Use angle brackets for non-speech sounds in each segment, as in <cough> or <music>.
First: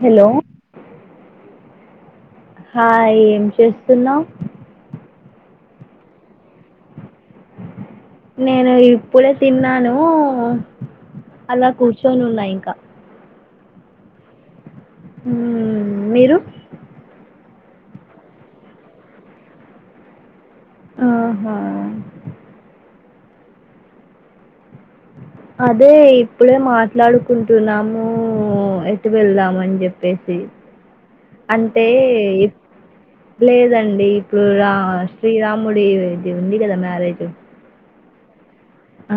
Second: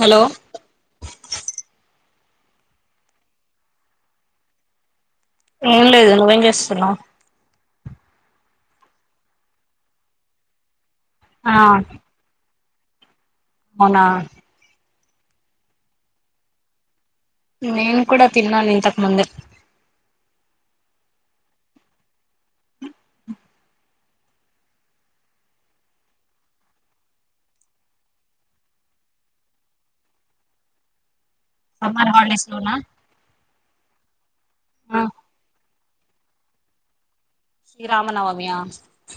Hollow hello హా ఏం చేస్తున్నావు ఏం లేదు నువ్వేం చేస్తున్నావు. నేను ఇప్పుడే తిన్నాను ఆ అలా కూర్చొని ఉన్నా ఇంకా అవునా హు మీరు నేను కూడా తిన్నాను ఇంతకు ముందే ఆహా అదే ఇప్పుడే మాట్లాడుకుంటున్నాము ఎటు వెళ్దామని చెప్పేసి అంటే సమ్మర్ హాలిడేస్ లోనా లేదండి. రా శ్రీరామ్ ముడి ఇది ఉంది కదా మ్యారేజ్ శ్రీరామనవమియా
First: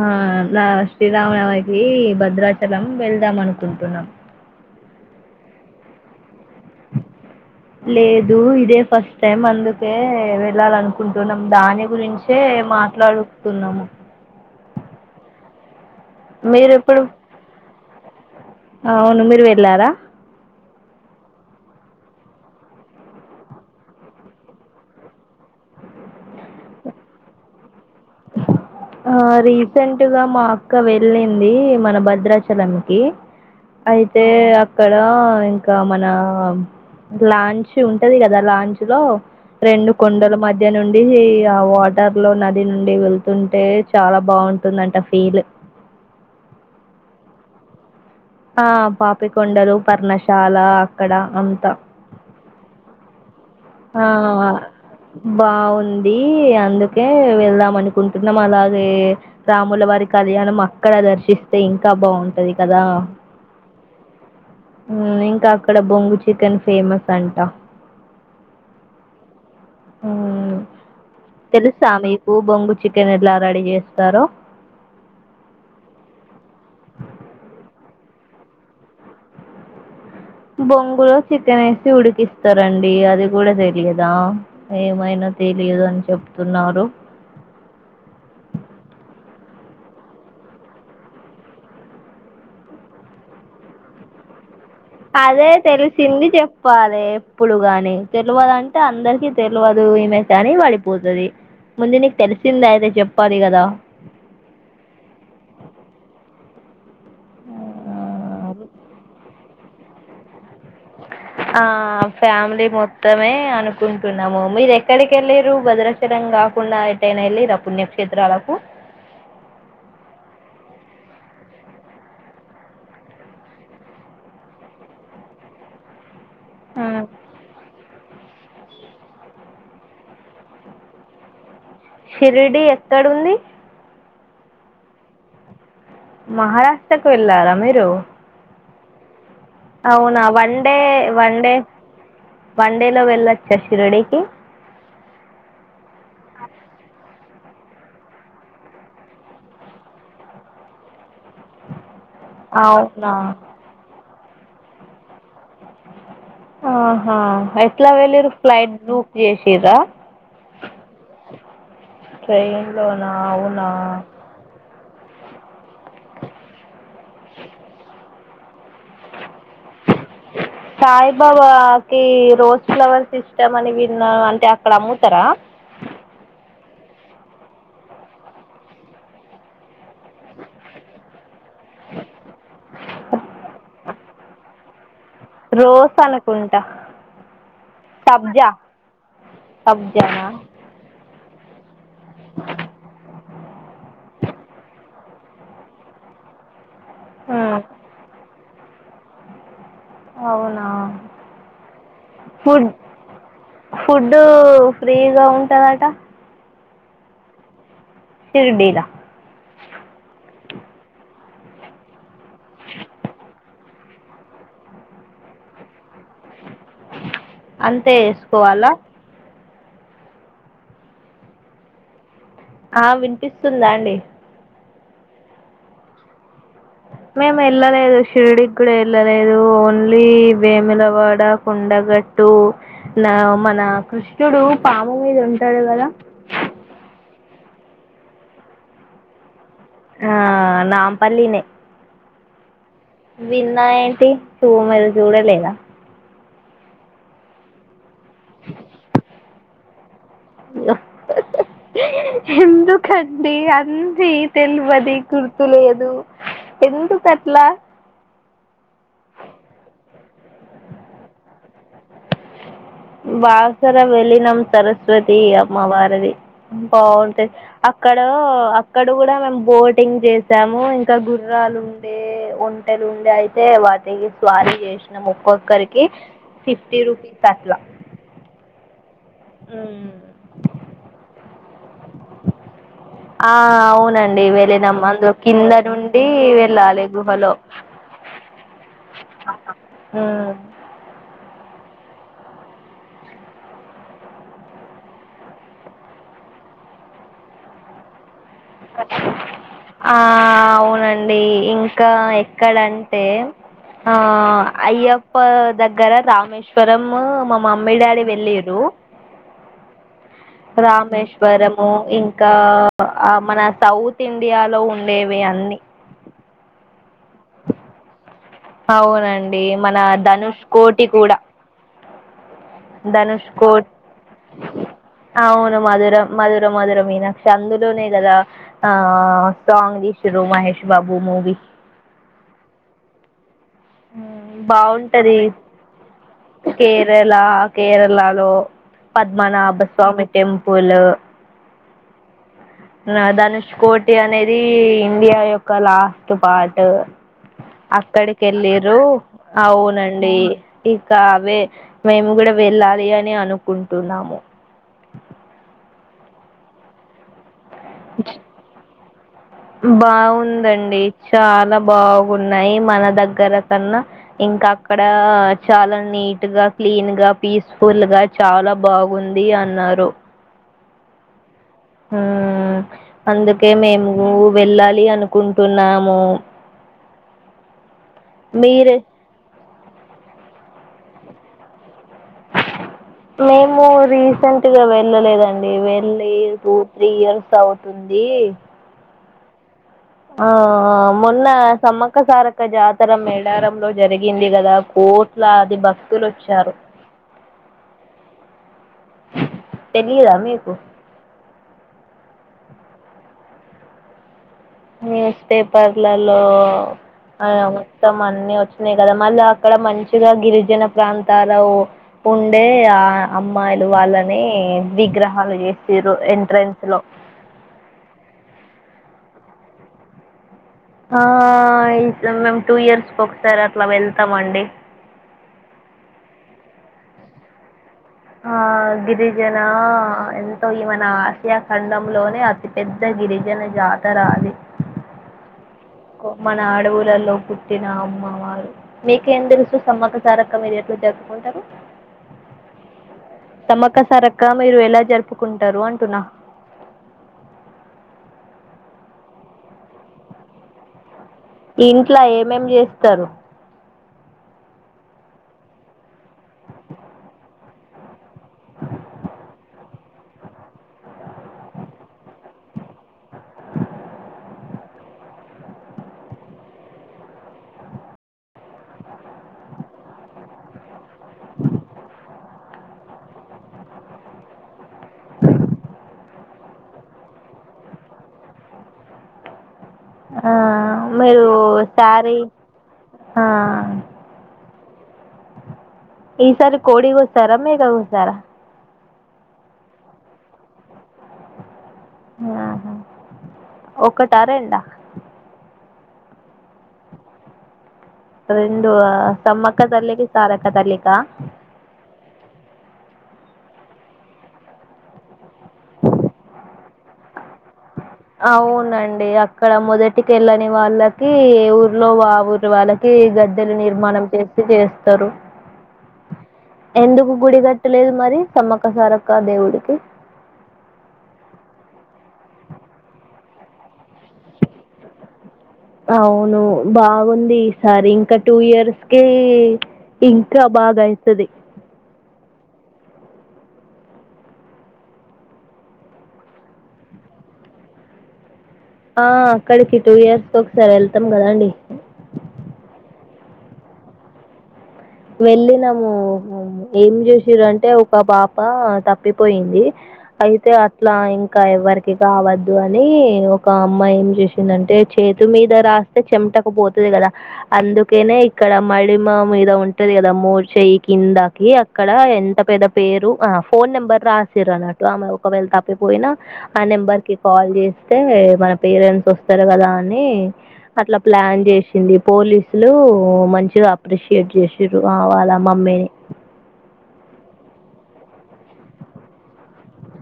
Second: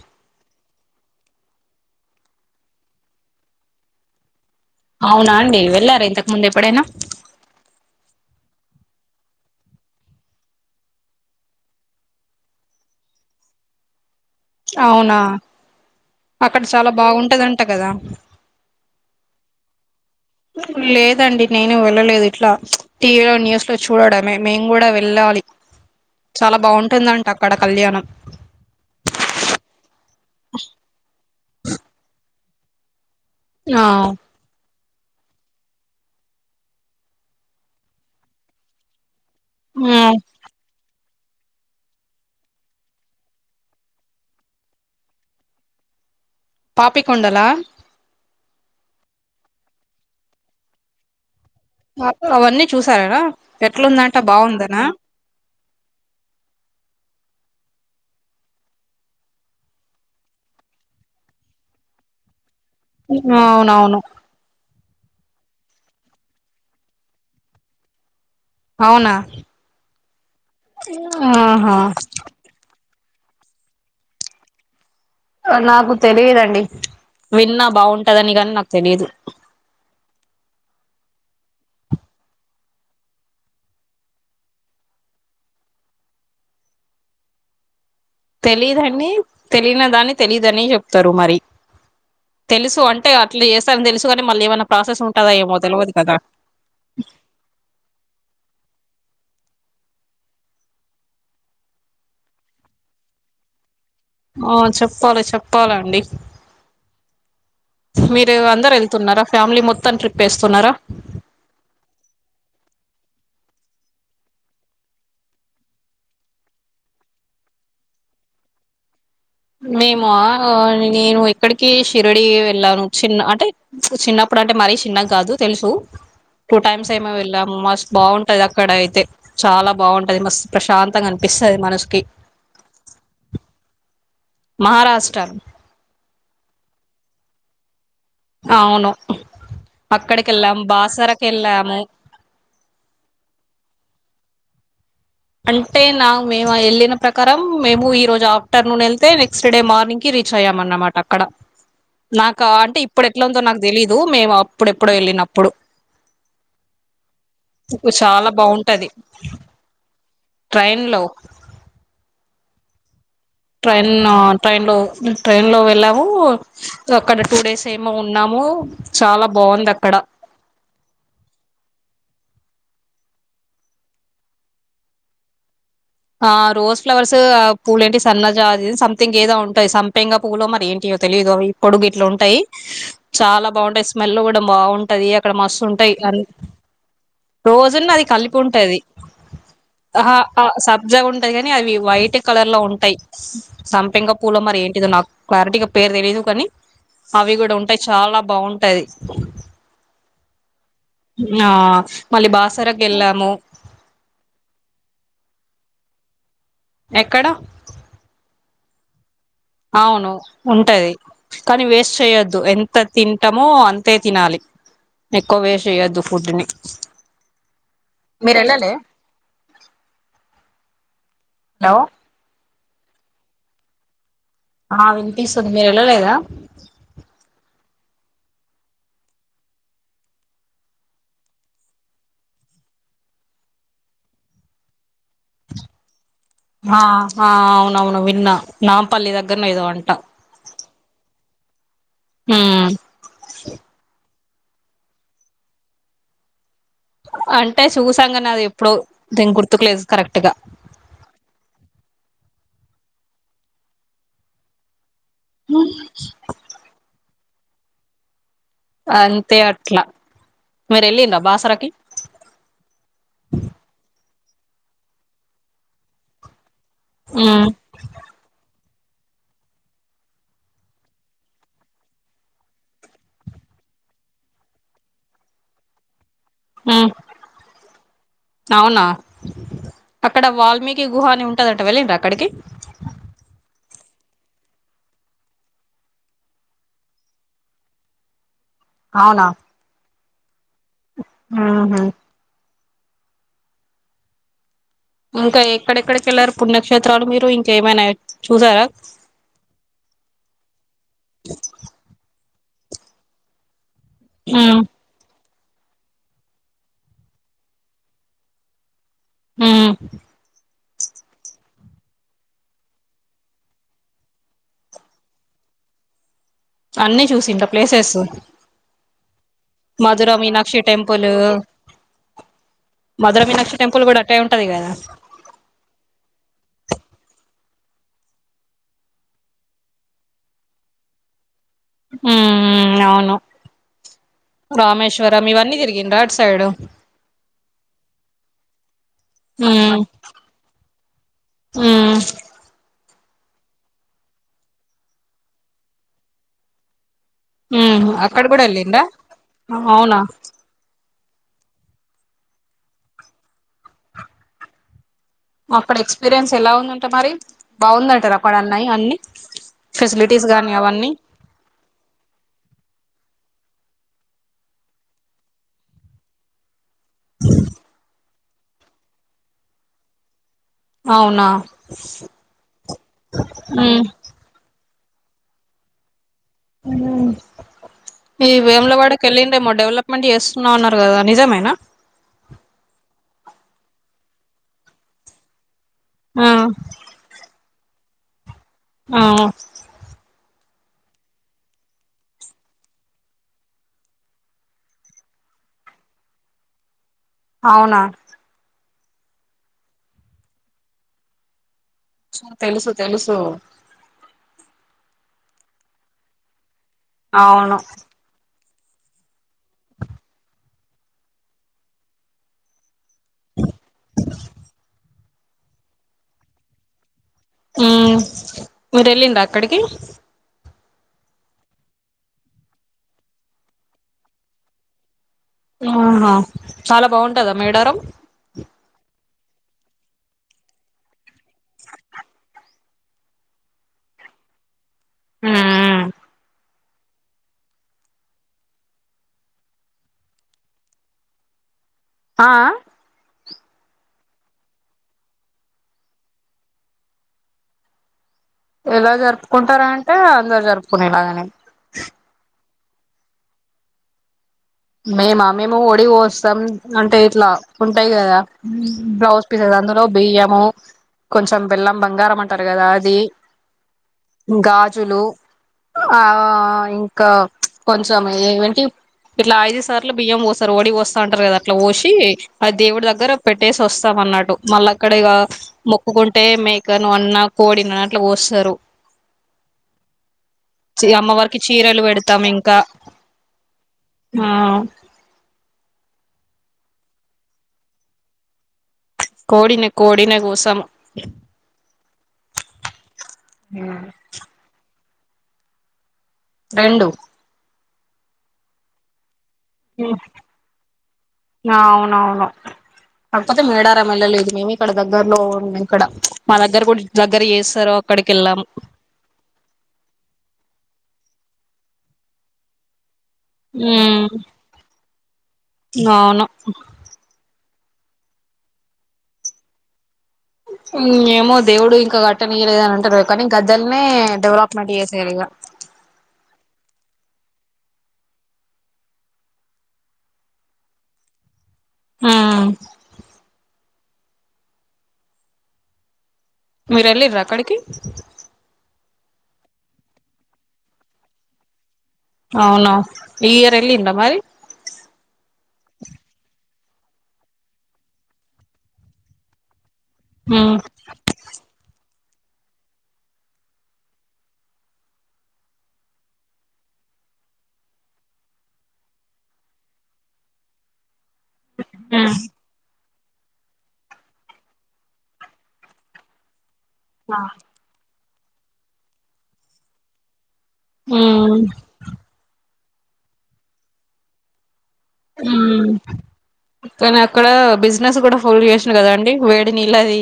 ఆలా శ్రీరామనవకి భద్రాచలం వెళ్దాం అనుకుంటున్నాం అవునా అండి వెళ్లారా ఇంతకు ముందు ఎప్పుడైనా లేదు ఇదే ఫస్ట్ టైమ్ అందుకే వెళ్ళాలనుకుంటున్నాం దాని గురించే మాట్లాడుతున్నాము అవునా అక్కడ మీరు చాలా ఎప్పుడు బాగుంటదంట కదా అవును మీరు వెళ్ళారా లేదండి నేను వెళ్ళలేదు ఇట్లా టీవీలో న్యూస్ లో చూడడమే మేము కూడా వెళ్ళాలి చాలా బాగుంటుందంట అక్కడ కళ్యాణం ఆ రిసెన్ టుగా మా అక్క వెళ్ళింది మన భద్రాచ చలంకి ఆ అయితే అక్కడ ఇంకా మన లాంచ్ ఉంటది కదా లాంచ్ లో రెండు మ్మ్ కొండల మధ్య నున్ ది ఆ వాటర్ లో నది ను నుండి వెళ్తుంటే చాలా బాగుంటుందంట ఫీల్ పాపికొండలా ఆ పాపికొండలు పర్ణశాల అక్కడ అన్ అ అవన్నీ చూసారా ఆ ఎట్లుందంట బాగుందనా బాగుంది అందుకే వెళ్దాం అనుకుంటున్నాం అలాగే రాములవారి కళ్యాణం అక్కడ దర్శిస్తే ఇంకా బాగుంటది అవునవును మ్మ్ ఇంకా అక్కడ బొంగు చికెన్ ఫేమస్ అంట అవునా మ్మ్ ఆహా కెల్లా రెడీ చేస్తారో నాకు తెలియదండి విన్నా బాగుంటదని గాని నాకు తెలిదు బొంగులో చికెన్ ఏసి ఉడికిస్తారండి అది గూడా తెలియదా ఏమైనా తెలియదు అని చెప్తున్నారు తెలీదని తెలియని దాని తెలీదని చెప్తారు మరి తెలుసు అంటే అట్లా చేస్తారని తెలుసు కాని మళ్ళీ ఏమన్నా అదే తెలిసింది చెప్పాలి ఎప్పుడు గాని తెలువదంటే అందరికి తెలువదు ఈమె కని పడిపోతది ముందు నీకు తెలిసిందైతే చెప్పాలి కదా ఆ చెప్పాలి చెప్పాలండి ఆ <unintelligible> మీరు అందరు వెళ్తున్నారా ఫ్యామిలీ మొత్తం ట్రిప్ వేస్తున్నారా ఆ ఫ్యామిలీ మొత్తమే అనుకుంటున్నాము మీరు ఎక్కడికెళ్ళిరు భద్రాచలం గాకుండా ఎటైనా ఎళ్ళిరా పుణ్యక్షేత్రాలకు మేమా నేను ఎక్కడికి షిరిడి వెళ్ళాను చిన్న అంటే చిన్నప్పుడు అంటే మరి చిన్న కాదు తెలుసు టూ టైమ్స్ ఏమో వెళ్ళాము మస్త్ బాగుం టది అక్కడయితే చాలా బాగుంటది మస్త్ ప్రశాంతంగా అనిపిస్త షిరిడి ఎక్కడుంది మహారాష్ట్ర మహారాష్ట్రకు వెళ్ళారా మీరు అవును అవునా అక్కడికి వెళ్ళాము వన్డే బాసరకి వన్ డే వెళ్ళాము వన్డేలో వెళ్ళొచ్చా షిరిడికి అంటే నా మేము ఎళ్ళినమ్ ప్రకారం మేము ఈ రోజు ఆఫ్టర్నూన్ ఎళ్తే నెక్స్ట్ డే మార్నింగ్ కి రీచ్ అయ్యాం అన్నమాట అక్కడ నాకా అంటే ఇప్పుడు అవునా ఎట్లుందో నాకు తెలీదు మేము అప్పుడెప్పుడో వెళ్ళినప్పుడు ఆహా ఎట్లా చాలా వెళ్లిరు ఫ్లైట్ బాగుంటది బుక్ జెసిర్రా ట్రైన్ లో ట్రైన్ లోనా అవునా ట్రైన్ ట్రైన్ లో ట్రైన్ లో వెళ్ళము అక్కడ టూ డేస్ ఏమో ఉ న్నాము సాయిబాబకి రోజ్ ఫ్లవర్స్ ఇష్టం అని విన్నా అంటే అక్కడ అమ్ముతారా ఆ రోజ్ ఫ్లవర్స్ ఆ పూలే ఏంటి సన్నజా సంథింగ్ ఏదో ఉంటాయి సంపంగా పూవు లో మరి ఏంటియో తెలియదు పడుగుట్లు ఉంటాయి చాలా బాగుంటాయి స్మెల్ కూడా బాగుంటది అక్కడ మస్తు ఉంటాయి రోస్ అ అనుకుంటా రోజున్ను అది కలిపి సబ్జా ఉంటది ఆ సబ్జానా ఆ శాప్ ఉంటది గానీ అవి వైట్ కలర్ లో ఉంటయి సంపెంగ పూలో మరి ఏంటిదో నాకు క్లారీటిగా పేరు తెలీదు కానీ అవి కూడా ఉమ్, ఉంటాయి చాలా బాగుం ట్టది అవును ఆ మళ్ళీ ఫుడ్ బాసరకు వెళ్ళాము ఫుడ్ ఫ్రీగా ఉంటుందట ఎక్కడ సిరిడీలా అవును ఉంటది కానీ వేస్ట్ చేయొద్దు ఎంత తింటాం ఏమో అంతే తినాలి ఎక్కువ వేస్ట్ చేయొద్దు ఫుడ్ ని అంతే వేసుకోవాలా హలో ఆ వినిపిస్తుందా అండి ఆ వినిపిస్తుంది మీరు వెళ్ళలేదా మేము వెళ్ళలేదు షిరుడికి కూడా వెళ్ళలేదు ఓన్లీ వేములవాడ కుండగట్టు నా మన కృష్ణుడు పా భూమి మీద ఉంటాడు కదా ఆ ఆ అవునవును విన్న నాంపల్లి దగ్ ఆ నాంపల్లిినే హ విన్నా ఏంటి తూ మీరు చూడలేదా అంటే చూసాంగానీ అది ఎప్పుడో దింకుడు తలే ఆ హందుకడి అన్ తెలుపది తర్తులే అదు ఎందు త పట్లా అంతే అట్లా మీరు వెళ్ళిండ బాసరకి చిం సరస్వతి అమ్మ భారతి బాగుంటాది ఉమ్ అక్కడ ఇక్కడ కూడా మేము బోటింగ్ చేసాము ఇంకా గుర్రాలు ఉండే ఒంటెలు ఉండే అయితే వాటి స్వారీ చేసినాము ఒక్కొక్కరికి ఫిఫ్టీ ఉమ్ రూపీస్ తలా అవునా అక్కడ వాల్మీకి గుహ అని ఉంటదంట వెళ్ళిండ అక్కడికి నండి వెళ్ళిన అందులో కింద నుండి వెళ్ళాలి గుహలో అ ఆ ఇంకా ఎక్కడెక్కడికి వెళ్లారు పుణ్యక్షేత్రాలు మీరు ఇంకేమైనా చూసారా ఆ అవునండి ఇంకా ఇక్కడంటే ఆ ఉమ్ అయ్య అప్ప దగ్గర రామేశ్వరం మా మమ్మీ డాడీ వెళ్ళరు హ రామేశ్వరము ఇంకా ఆ మన సౌత్ ఇండియాలో ఉండేవి అన్నీ అన్నిీ చూసింట ప్లేసెస్ అవునడి మన మధుర ధనుష్ మీనాక్షి కోటి టెంపుల్ కూడా మధుర ధనుష్ మీనాక్షి కోటి టెంపుల్ కూడా అట్టే ఉంటది కదా అవును మధుర మధుర మధర మధుర మీనాక్ష అందులోనే కదా ఆ సాంగ్ తీసి్ర మహేష్ బాబు మూవీ హ అవును బాగుంటది రామేశ్వరం ఇవన్నీ తిరిగిండ్రా అటు సైడ్ కేరళ కేరళలో పద్మనాభ స్వామి టెంపుల్ ఉ ధనుష్ కోటి అనేది ఇండియా యొక్క లాస్ట్ పార్ట్ ఉమ్ అక్కడ అక్కడికి కూడా ఎల్లిరు వెళ్ళిండ్రా అవునా అవునండి అవే మేము గూడా వెళ్ళాలి అని అనుకుంటున్నాము అక్కడ ఎక్స్పీరియన్స్ ఎలా ఉందంటా మరి బాగుందంటారు అక్కడ అన్నాయి అన్ని ఫెసిలిటీస్ గానీ బాగుందండి అవన్నీ చాలా బాగున్నాయి మన దగ్గర ర కన్నా ఇంకా అక్కడ చాలా నీట్ గా క్లీన్ గా పీస్ఫుల్ గా చాలా బాగుంది అన్నారు అవునా అందుకే ఉమ్ మేము గూ వెళ్ళాలి అనుకుంటున్నాము ఊ ఈ మీరు వేమ్లవాడ కెల్లిండ్ర డెవలప్మెంట్ జేస్తున్నా అన్నారు గదా నిజమేనా మేము రీసెంట్గా వెళ్ళలేదండి ల్లి ఆ టు త్రీ ఇయర్స్ అవుతు అండి ఆ ఆ మొన్న సమ్మక్క సారక్క జాతర మేడారంలో జరిగింది కదా కోట్లాది భక్తులు వచ్చారు అవునా తెలిదా మీకు తెలుసు తెలుసు న్యూస్ పేపర్లలో అ అవును మొత్తం అన్ని వచ్చా న్నాయి కదా మళ్ళీ అక్కడ మంచిగా గిరిజన ప్రాంతాల ఉండే ఆ అమ్మాయిలు వాళ్ళనే విగ్రహ అలాజేసిరు ఎంట్రెన్స్ లో మీరు యెళ్ళిండ అక్కడికి మేము టూ ఇయర్స్కి ఒకసారి అట్లా వెళ్తామండి ఆహా చాలా బాగుంటదా మేడారం ఆ గిరీ జన ఎంతో ఈ మన ఆసియా ఖండంలోనే అతి పెెద్ద గిరిజన జాతర అది మ్మ్ మన ఆడు ల్లలో పుట్టిన అమ్మవారు మీకేం తెలుసు సమ్మక సారక్క మీరెట్ల జరుపుకుంటారు ఆ సమక్క సారక్క మీరు ఎలా జరుపుకుంటారు అంటున్న ఎలా జరుపుకుంటార అంటే అందరు జరుపుకునేలాగని ఇంట్లో ఏజే తరు మేమా మేము ఒడి వోస్తాం, అంటే ఇట్లా ఉంటాయి కదా బ్లౌజ్ పిసేస్ అందు బియ్యము, కొంచెం బెల్లం, బంగారం అంటారు. కదా అది గాజులు, ఆ ఇంకా కొంచెం ఏంటి ఇట్లా ఐదు సార్లు బియ్యం పోస్తారు. ఓడి పోస్తా అంటారు కదా, అట్లా పోసి ఆ దేవుడి దగ్గర పెట్టేసి వస్తాం అన్నట్టు మళ్ళా అక్కడిగా మొ కుకుంటే మేకను అన్న కోడినన్న అట్లా కోస్తారు ఆ మీరు అమ్మవారికి చీరలు సారీ పెడతాం ఇంకా ఆ ఆ ఈసారి కోడి కోసార మేక కోసార కోడినే కోడినే కోసము ఆహా ఒకటా రెండా రెండు రెండు ఆ సమ్మక్క తల్లికి సారక్క తల్లికా అవునవును కాకపోతే మేడారం వెళ్ళలేదు, మేము ఇక్కడ దగ్గరలో ఉన్న ఇక్కడ మా దగ్గర కూడా జరుగ్ అవునండి అక్కడ మొదటికెళ్ళని వాళ్ళకి కి ఊర్లో ఆ ఊరు వాళ్ళకి గద్దెలు ఉమ్ నిర్మాణం చేసి చేస్తారు అవును ఎందుకు గుడి గట్ లేదు మరి సమ్మక్క సారక్క దేవుడికి ఏమో దేవుడు ఇంకా కట్టనీయలేదని అంటారు. కానీ గద్దలనే డెవలప్మెంట్ చేసారు ఇగా అవును బాగుంది. ఈసారి ఇంకా టూ ఇయర్స్ కి, ఇంకా బాగా అయితది. ఆ మేరెల్లిన్ర అక్కడికి ఆ అక్కడికి టూ ఇయర్స్ ఒకసారి వెళ్తాం కదండి అవును ఈ ఇయర్ ఎల్లిండ్రా మరి ఏమి చేసిరంటే ఒక పాప తప్పిపోయింది అయితే అట్లా ఇంకా ఎవర్ కావద్దు అని ఒక అమ్మ ఏం చేసిందంటే, చేతు మీద రాస్తే చెమటకపోతది కదా, అందుకేనే ఇక్కడ మడమ మీద ఉంటే టది కదా మోచేయి కిందకి అక్కడ ఎంత పెద్ద పేరు ఆ ఫోన్ నెంబర్ రాసిర్రు అన్నట్టు ఆమె ఒకవేళ తప్పిపోయినా ఆ నెంబర్ కి కాల్ చెస్ అయితే మన పేరెంట్స్ వస్తారు కదా అని అట్లా ప్లాన్ చేసింది పోలీస్ అసలు మంచిగా అప్రిషియేట్ చేసి ఉమ్ కానీ అక్కడ బిజినెస్ కూడా ఫుల్ చేసిన కదండి, వేడి నీళ్లది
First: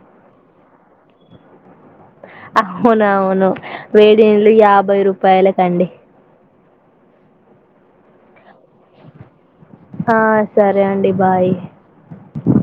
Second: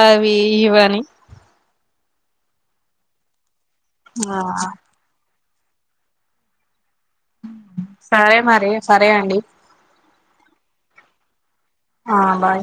అవి ఇవనీ అవును, అవును. వేడి నీళ్ళు యాభై రూ పాయల కండి. సరే మరి, సరే అండి. ఆ సరే అండి బాయ్. ఆ బాయ్